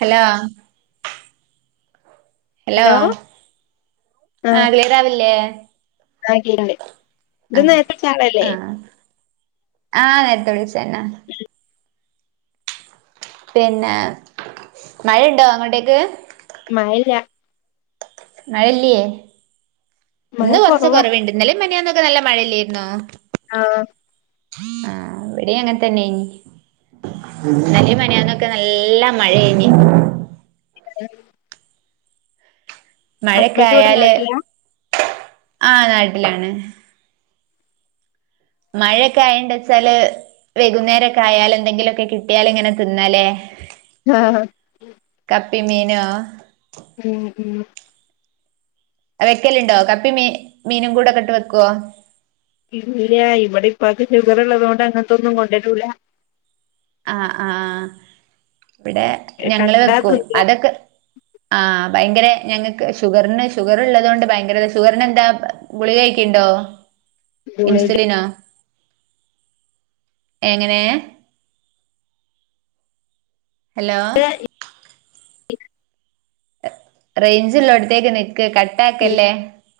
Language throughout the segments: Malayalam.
ഹലോ ഹലോ ആ അഖലേറാവില്ലേ ആ ഇതൊന്ന നേരത്തെ വിചാളല്ലേ ആഹ് നേ നേരത്തെ വിളിച്ചന്നെ പിന്നെ മഴുണ്ടോ അങ്ങോട്ടേക്ക് മഴ ല്ല മഴല്ലേ മഴ ഇന്ന് കുറച്ച കൊറവാ കുറവേണ്ട ഇന്നലും മിനിയാന്നൊക്കെ നല്ല മഴയില്ലായിരുന്നോ ആഹ് ആഹ് എവിടെ അങ്ങനെ തന്നെനി ഇന്നല്ല മിനിയാന്നൊക്കെ നല്ല മഴയായ് നി മഴൊക്കെ ഹസ്ബൻഡ് ഇവിടെ ആയാല് നാട്ടിലാ ആ നാട്ടിലാണ് മഴയക്കെ ആയണ്ട ച്ചാല് വൈകുന്നേരൊക്കെ ആയാല ന്തെങ്കിലൊക്കെ കിട്ടിയാലിങ്ങനെ തിന്നാലേ ആഹ് കപ്പി മീനോ ഉം ഉം വെക്കലുണ്ടോ കപ്പി മീ മീനും കൂടെ ഒക്കെട്ട് വെക്കുവോ ഇല്ല ഇവിടെ ഇപ്പക്ക് ഷുഗർ ഉള്ളതുക കൊണ്ട് അങ്ങനത്തെന്നും കൊണ്ടുവരൂല ആ ആഹ് ഇവിടെ ഞങ്ങള് കണ്ടാ വെക്കും തിന്നും അതൊക്കെ ആഹ് ഭയങ്കര ഞങ്ങക്ക് ഷുഗറിന് ഷുഗർ ഉള്ളതുകൊണ്ട് ഭയങ്കര ഷുഗറിന് എന്താ ഗുളികഴിക്കുണ്ടോ ഗുളിക ഇൻസുലിനോ എങ്ങനെ ഹലോ റേഞ്ചിലോടുത്തേക്ക് നി ക കട്ടാക്കല്ലേ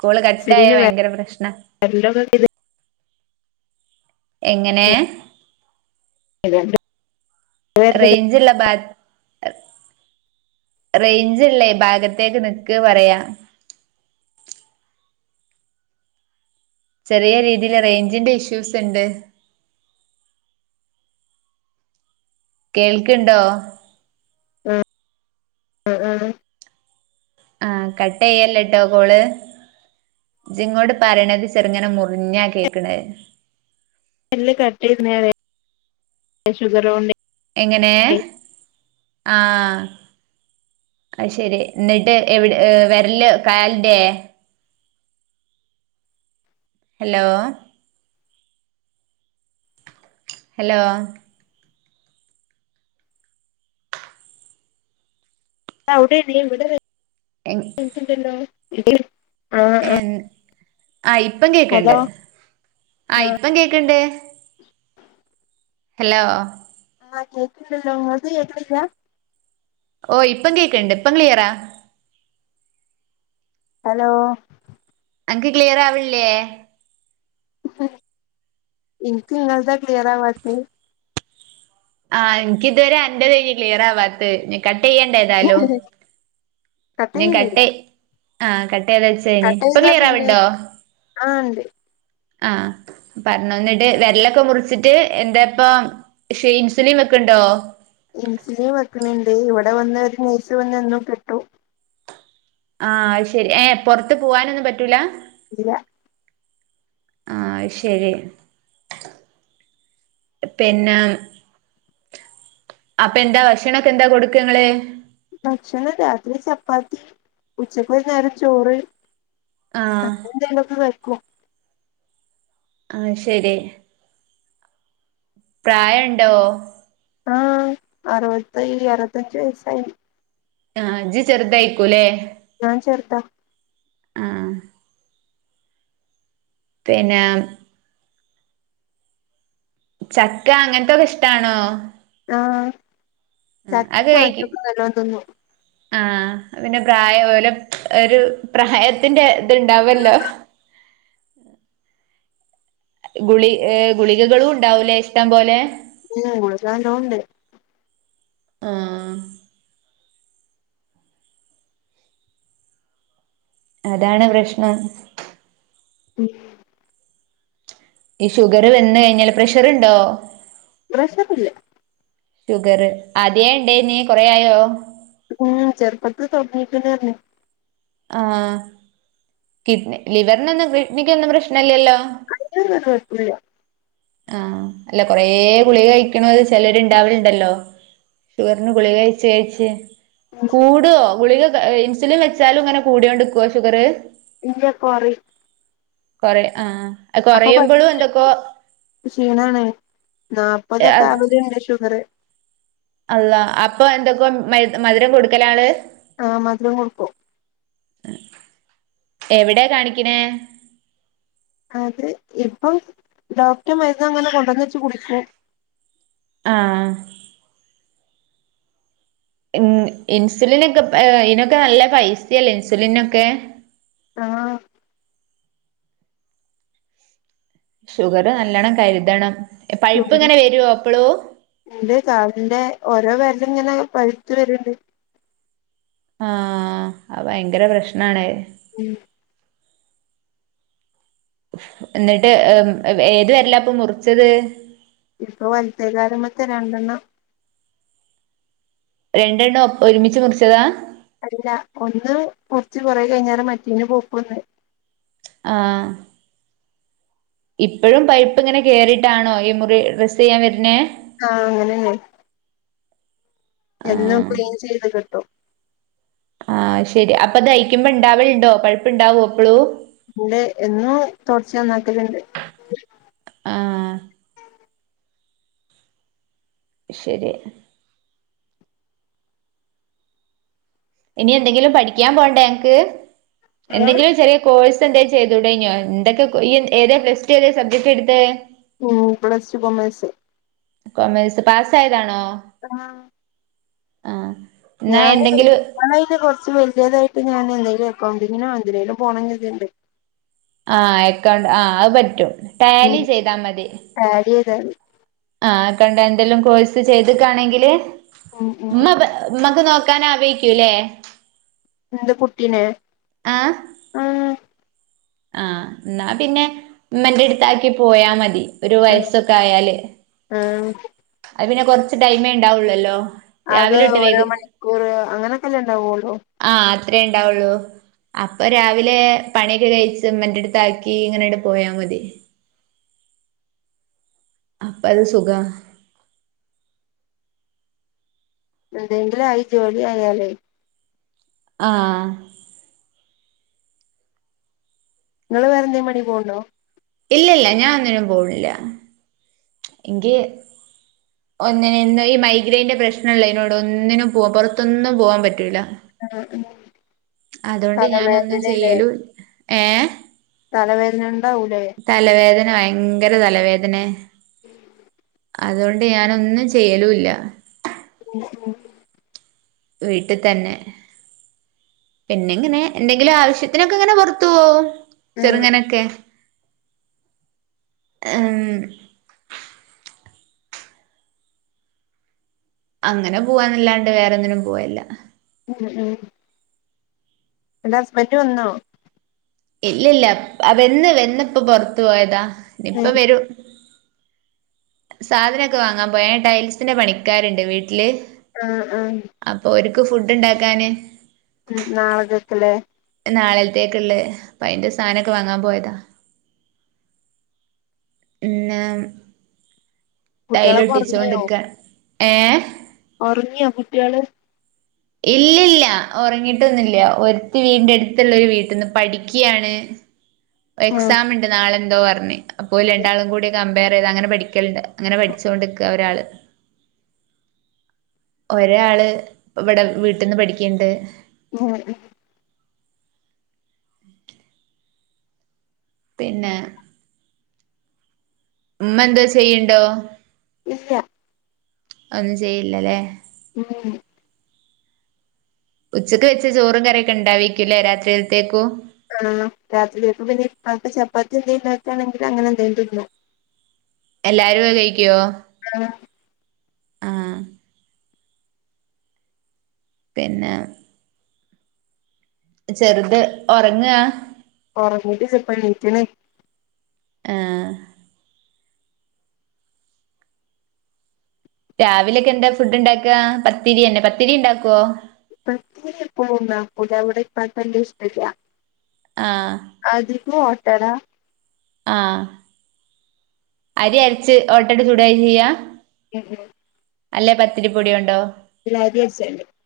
കോള് കട്ടായ ഇൻസുലിന് ഭയങ്കര പ്രശ്ന വെരലൊക്കെ എങ്ങനെ [unintelligible] വെരല് റേഞ്ജലബാദ് റേഞ്ച്ല്ലേ ഭാഗത്തേക്ക് നിക്ക് പറയാ ചെറിയ രീതിയിൽ റേഞ്ചിന്റെ ഇഷ്യൂസ് ഉണ്ട് കേൾക്കണ്ടോ ആഹ് ആഹ് ആഹ കട്ടയ്യല്ല ട്ടോ കോള് ജിങ്ങോട് പരണത് ചെറുങ്ങനെ മുറിഞ്ഞാ കേക്കണഹ് എല്ല് കട്ട് ചെയ് പറയ്യാ ഷുഗർ കൊണ്ട് എങ്ങനെ ആ അ ശെരി എന്നിട്ട് എവിടെ വെരല് കാലിന്റെയേ ഹലോ ഹലോ അവിടെ [unintelligible] ഇവ്ട എങ് ഇണ്ടല്ലോ [unintelligible] ആ ആ യിപ്പം കേക്കണ്ട് ആഹ് ആയിപ്പം കേൾക്കണ്ട് [inaudible] ഹലോ ആഹ് കേക്കില്ണ്ടല്ലോ ങ്ങൾക്ക് കേക്കണില്ലാ ഓ ഇപ്പം കേൾക്ക്ണ്ട് ഇപ്പം ക്ളിയറാ ഹലോ അനക്ക് ക്ലിയർ ആവിൺല്ലേ ഇനിക്ക് ഇങ്ങതാ ക്ലിയറാവാത്ത് ആ എനിക്ക് ഇതുവരെ അൻന്റെ കയ്ഞ് ക്ലിയർ ആവാത് കട്ട് ചെയ്യണ്ട ഏതാലും നി കട്ട് ആ കട്ട് ചെയ്ത് വെച് ശരി കട്ട് ഇപ്പൊ ചെയ്താ പിന്നെ ക്ലിയറാവിണ്ടോ ആ ണ്ട് ആഹ് പറഞ്ഞു എന്നിട്ട് വെരലൊക്കെ മുറിച്ചിട്ട് എന്താ ഇപ്പം ഷെയിംസുലിൻ വെക്കുണ്ടോ ഇൻസുലിൻ വെക്കണ് ണ്ട് ഇവിടെ വന്ന് ഒരു നേഴ്സ് വന്ന് എന്നും കെട്ടും ആഹ് ശരി ഏഹ് പൊറത്ത് പോവാനൊന്നും പറ്റൂല ഇല്ല ആഹ് ശരി പിന്നെ അപ്പ എന്താ ഭക്ഷണൊക്കെ എന്താ കൊടുക്കാ ഇങ്ങള് ഭക്ഷണം രാത്രി ചപ്പാത്തി ഉച്ചക്ക് ഒരു നേരം ചോറ് ആഹ് അങ്ങനെ എന്തേലൊക്കെ കഴിക്കും ആഹ് ശരി പ്രായണ്ടോ ആഹ അറുവത്തി അറുവത്തഞ്ച് വയസ്സായി ആഹ് ഇജ്ജ് ചെറുതായിക്കൂലേ ഞാൻ ചേർതാ ആഹ് പിന്നെ ചക്ക അങ്ങനത്തൊക്കെ ഇഷ്ടാണോ ആഹ് ഉം ചക്കിം അത് മാങ്ങിം കഴിക്കും ഒക്കെ നല്ലോം തിന്നും ആഹ പിന്നെ പ്രായ ലൊ ഒരു പ്രായത്തിന്റെ ഇത്ണ്ടാവൂലോ ഗുളി ഏഹ് ഗുളികകളും ഉണ്ടാവൂലേ ഇഷ്ടം പോലെ ഉം ഗുളിക നല്ലോണ്ട് ആഹ് അതാണ് പ്രശ്നം ഉം ഈ ഷുഗറ് വന്ന് കഴിഞ്ഞാല് പ്രഷറിണ്ടോ പ്രഷറില്ല ഷുഗറ് ആദ്യേ ഇണ്ടേയ്നി കൊറേ ആയോ? ഉം ചെറുപ്പത്തിൽ തൊടങ്ങീക്കണയിന് ആഹ് കിഡ്നി ലിവറിനൊന്നും കിഡ്നിക്ക് ഒന്നും പ്രശ്നീലല്ലോ? അയിനൊന്നും ഒരു കൊഴപ്പൂല ആഹ് അല്ല കൊറേ ഗുളിക കഴിക്കണോര് ചെലര് ഇണ്ടാവലിണ്ടല്ലോ ഷുഗറിന് ഗുളിക കഴിച്ച് കഴിച്ച് കൂടോ ഗുളിക ഇൻസുലിൻ വെച്ചാലും ഇങ്ങനെ കൂടിയോണ്ടിക്കോ ഷുഗറ്? ഇല്ല കൊറയും കൊറയും ആഹ അപ്പൊ പ [inaudible] ക്ഷീണാണ് നാൽപതൊക്കെ ആവലിണ്ട് ഷുഗറ് അള്ളാ അപ്പൊ എന്തൊക്കെ മ മധുരം കൊടുക്കലാ ആള് ആഹ് മധുരം കൊടുക്കും ഏഹ് എവിടാ കാണിക്കണ്? അത് ഇപ്പം ഡോക്ടറെ മരുന്ന് അങ്ങനെ കൊണ്ടുവന്ന് വെച്ച് കുടിക്കും ആഹ ഉം ഇൻസുലിനൊക്കെ ഏഹ് അയിനൊക്കെ നല്ല പൈസ്യല്ലേ ഇൻസുലിനൊക്കെ ആഹ് ഷുഗറ് നല്ലോണം കരുതണം പഴുപ്പ് ഇങ്ങനെ വരോ എപ്പളും രണ്ട് കാലിന്റെ ഓരോ വെരലും ഇങ്ങനെ പഴുത്ത് വരിണ്ട് ആഹ് അത് ഭയങ്കര പ്രശ്നാണ് ഉം ന്നിട്ട് ഏത് വെര്ല പ്പൊ മുറിച്ചത്. പ്പൊ വൽതെകാല്മത്തെ രണ്ടെണ്ണം രണ്ടെണ്ണം ഒരുമിച്ച് മുർച്ചതാ അല്ല ഒന്ന് മുർച്ച് കൊറേ കഴിഞ്ഞാരെ മറ്റേയ്‌ന് പൗപെന്ന് ആഹ് ഇപ്പോഴും പൈപ്പ് ങ്ങനെ കേറിട്ടാണോ ഈ മുറി ഡ്രസ്സെയ്യാൻ വര്ന്നേ ആഹ് അങ്ങനെന്നെ എന്നും ആഹ് ക്ളീൻ ചെയ്ത് കെട്ടും ആഹ് ശെരി അപ്പദയ്ക്കുമ്പൊ ണ്ടാവൽണ്ടോ പയ്പ് ണ്ടാവോ പ്പളു ണ്ട് എന്നും തൊട്ച്ചനാക്കലണ്ട് ആഹ് ശരി ഇനി എന്തെങ്കിലും പഠിക്കാൻ പോണ്ടേ അന്ക്ക് എന്തെങ്കിലും ചെറിയ കോഴ്സെ ന്തെ ചെയ്തുടെന്യോ ന്തൊക്കെ ഈ ഏതാ പ്ളസ്ടു ഏതേ സബ്ജക്റ്റെടുത്തെ മ് ബ്ലസി കൊമേസ് കൊമേസ് പാസായതാണോ ആ ആഹ് എന്നാ ഞാന് എന്തെങ്കിലും തായത് കൊർച്ച് വല്യതായിട്ട് ഞാന് ന്തേലും ക്കൗണ്ടിങ്ങിനോ ന്തിനേലും പോണം കർത്ണ്ട്. ആ എക്കൗണ് ആ അഹ് പറ്റും ടാലി ചെയ്താ മതി. ടാല്യേയ്താതി ആഹ് കണ്ട ന്തെല്ലും കോഴ്സ് ചെയ്ത്ക്കാണെങ്കില് ഉം ഉം മ്മ മ്മക്ക് നോക്കാനറ്യേക്കൂല്ലേ ന്ത് കുട്ടീനെ ആഹ് ആഹ് ആഹ് ന്നാ പിന്നെ മ്മന്റെട്ത്താക്കി പോയാ മതി ഒരു ആഹ് വയസ്സൊക്കായാല് ആഹ് അത് പിന്നെ കൊർച്ച് ടൈമേ ണ്ടാവുള്ളല്ലോ അത് ഓരോ മണിക്കൂർ അങ്ങനൊക്കെല്ലേണ്ടാവൊള്ളൂ ആഹ് അത്രേണ്ടാവുള്ളൂ അപ്പൊ രാവിലെ പണിയൊക്കെ കഴിച്ച മന്റെട്ത്താക്കിങ്ങനട് പോയാ മതി അപ്പത് സുഖ ന്തെങ്കിലു അയി ജോലി ആയാലേ ആഹ് നിങ്ങൾ വറെന്തേ പണി പോണ്ടോ? ഇല്ലല്ല ഞാനൊന്നിനും പോണില്ല ങ്കി ഒന്നിന് ഈ മൈഗ്രൈന്റെ പ്രശ്നള്ളേനോടൊന്നിനും പോ പൊറത്തൊന്നും പോവാൻ പറ്റൂല ആഹ ആഹ അതോണ്ട് ഞാനൊന്നും ചെയ്യലൂ ഏഹ തലവേദന ണ്ടാഊലെ തലവേദന ഭയങ്കര തലവേദനെ [inaudible] അതോണ്ട് ഞാനൊന്നും ചെയ്യലുല്ല [inaudible] വീട്ടി തന്നെ പിന്നെങ്ങനെ എന്തെങ്കിലും ആവശ്യത്തിനൊക്കെ ങ്ങനെ പൊറതോവും ആഹ് ചെറുങ്ങനൊക്കെ ഉം അങ്ങനെ പോവാന്നല്ലാണ്ട് വേറൊന്ന്നും പോവേല്ല ഉം ഉം അന്റെ ഹസ്ബന്റ് വന്നോ? ഇല്ലല്ല വന്ന് വന്നിപ്പോ പൊറത്ത് പോയതാ ഇപ്പ ഉം വരൂ സാധനമൊക്കെ വാങ്ങാൻ പോയാൻ ടൈൽസിന്റെ പണിക്കാരുണ്ട് വീട്ടില് ആഹ ആഹ അപ്പൊ ഒരുക്ക് ഫുഡ് ഉണ്ടാക്കാന് ഉം നാളത്തെകിലെ നാളത്തേക്ക ഉള്ളേ അപ്പ അയിന്റെ സാധനമൊക്കെ വങ്ങാൻ പോയതാ പിന്ന കുട്ടികളൊക്കെ ടൈലൊട്ടിച്ചൊണ്ടിക്ക എഹ ഉറങ്ങിയ കുട്ടികള് ഇല്ലല്ല ഉറങ്ങിട്ടൊന്നുമില്ല ഒരുത്തി വീടിൻ്റെ അടുത്തുള്ളരു വീട്ടന്ന് പഠിക്കുകയാണ് ആഹ് എക്സാം ഉണ്ട് നാളെന്തോ പറഞ്ഞഞ് അപ്പോ രണ്ടാളും കൂടി കമ്പയർ ചെയ്താ അങ്ങനെ പഠിക്കലണ്ട് അങ്ങനെ പഠിച്ചുകൊണ്ടരിക്കുക ഒരാള് ഒരാ ആള് ഇവിടെ വീട്ടിൽന്ന് പഠിക്കണ്ട് ഉം പിന്നെ ഉമ്മ എന്താ ചെയ്യണ്ടോ? ഇല്ല ഒന്നും ചെയ്യില്ലല്ലേ ഉം ഉച്ചക്ക് വെച്ച ചോറും കറിയൊക്കെ ഉണ്ടാവേക്കൂല്ലേ രാത്രിയത്തേകും ആഹ രാത്രിയൊക്ക [unintelligible] പിന്നെ ആക്കെ ചപ്പാത്തി എന്തക്കാണെങ്കിൽ അങ്ങനെ എന്തേ തിന്നോ എല്ലാരും കഴിക്കുവോ ആഹ ആഹ പിന്നെ ചെറുത് ഉറങ്ങുക കൊറങ്ങിട്ട് ചപ്പ നീക്കനെ ആഹ രാവിലെക്കെ എന്താ ഫുഡ് ണ്ടാക്കാ പത്തിരിയന്നെ പത്തിരി ണ്ടാക്കൊ പത്തിരി എപ്പളും ണ്ടാകൂല ഇവിടെ ഇപ്പാക് വല്യ ഇഷ്ടല്യ ആഹ് അധിക ഓട്ടട ആഹ് അരി അരച്ച് ഓട്ടട ചൂട ചെയ്യാ എ അല്ലെ പത്തിരിപ്പൊടി യോണ്ടോ [unintelligible]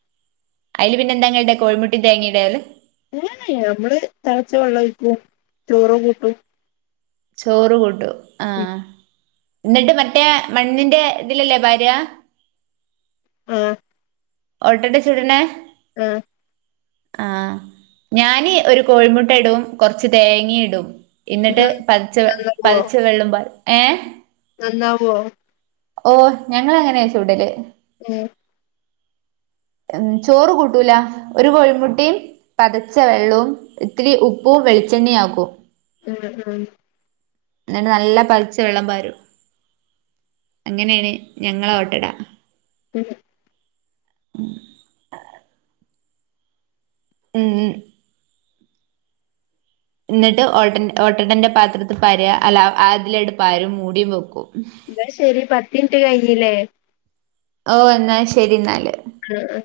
അതില് പിന്നെന്താൻടാണ്ട് കോഴമുട്ടി തേങ്ങയിടാലേ ന നമ്മള് തളച്ച വെള്ളം ഒഴിക്കും ചോറും കൂട്ടും ചോറ് കൂട്ടും ഉം ആഹ് എന്നിട്ട് മറ്റേ മണ്ണിന്റെ ഇതിലല്ലേ പാര ആഹ് ഒട്ടട ചുട് ണേ ആഹ് ആഹ് ഞാന് ഒരു കോഴിമുട്ട ഇടും കുറച്ച് തേങ്ങ ഇടും ന്ന ട്ട് ന്നാ പതിച്ച പതച് വെല്ലും പാരും ന ന്നാവോ ഓ ഞങ്ങ അങ്ങനെയാ ചൂടല് ഏഹ് ഉ ചോറ് കൂട്ടൂല ഒരു കോഴിമുട്ടിം പതച്ച വെള്ളും ഇത്തിരി ഉപ്പും വെളിച്ചെണ്ണിആക്കും ഉം ഉം എന്ന നല്ല തൾച്ച വെള്ളം പാരും അങ്ങനെയാണ് ഞങ്ങളെ ഓട്ടടാ ഉം ഉം ഉം ഇ ന്നട്ട് ഓട്ടടന്റെ പാത്രത്തി പാ ര അല്ല അതിലായിട്ട പാരും മൂടിയും പൊക്കും ഇന്നാ ശരി പത്തിൻട്ട് കഴിഞ്ഞില്ലേ ല്ലേ ഓ എന്നാശരി എന്നാല് ഉം ഉം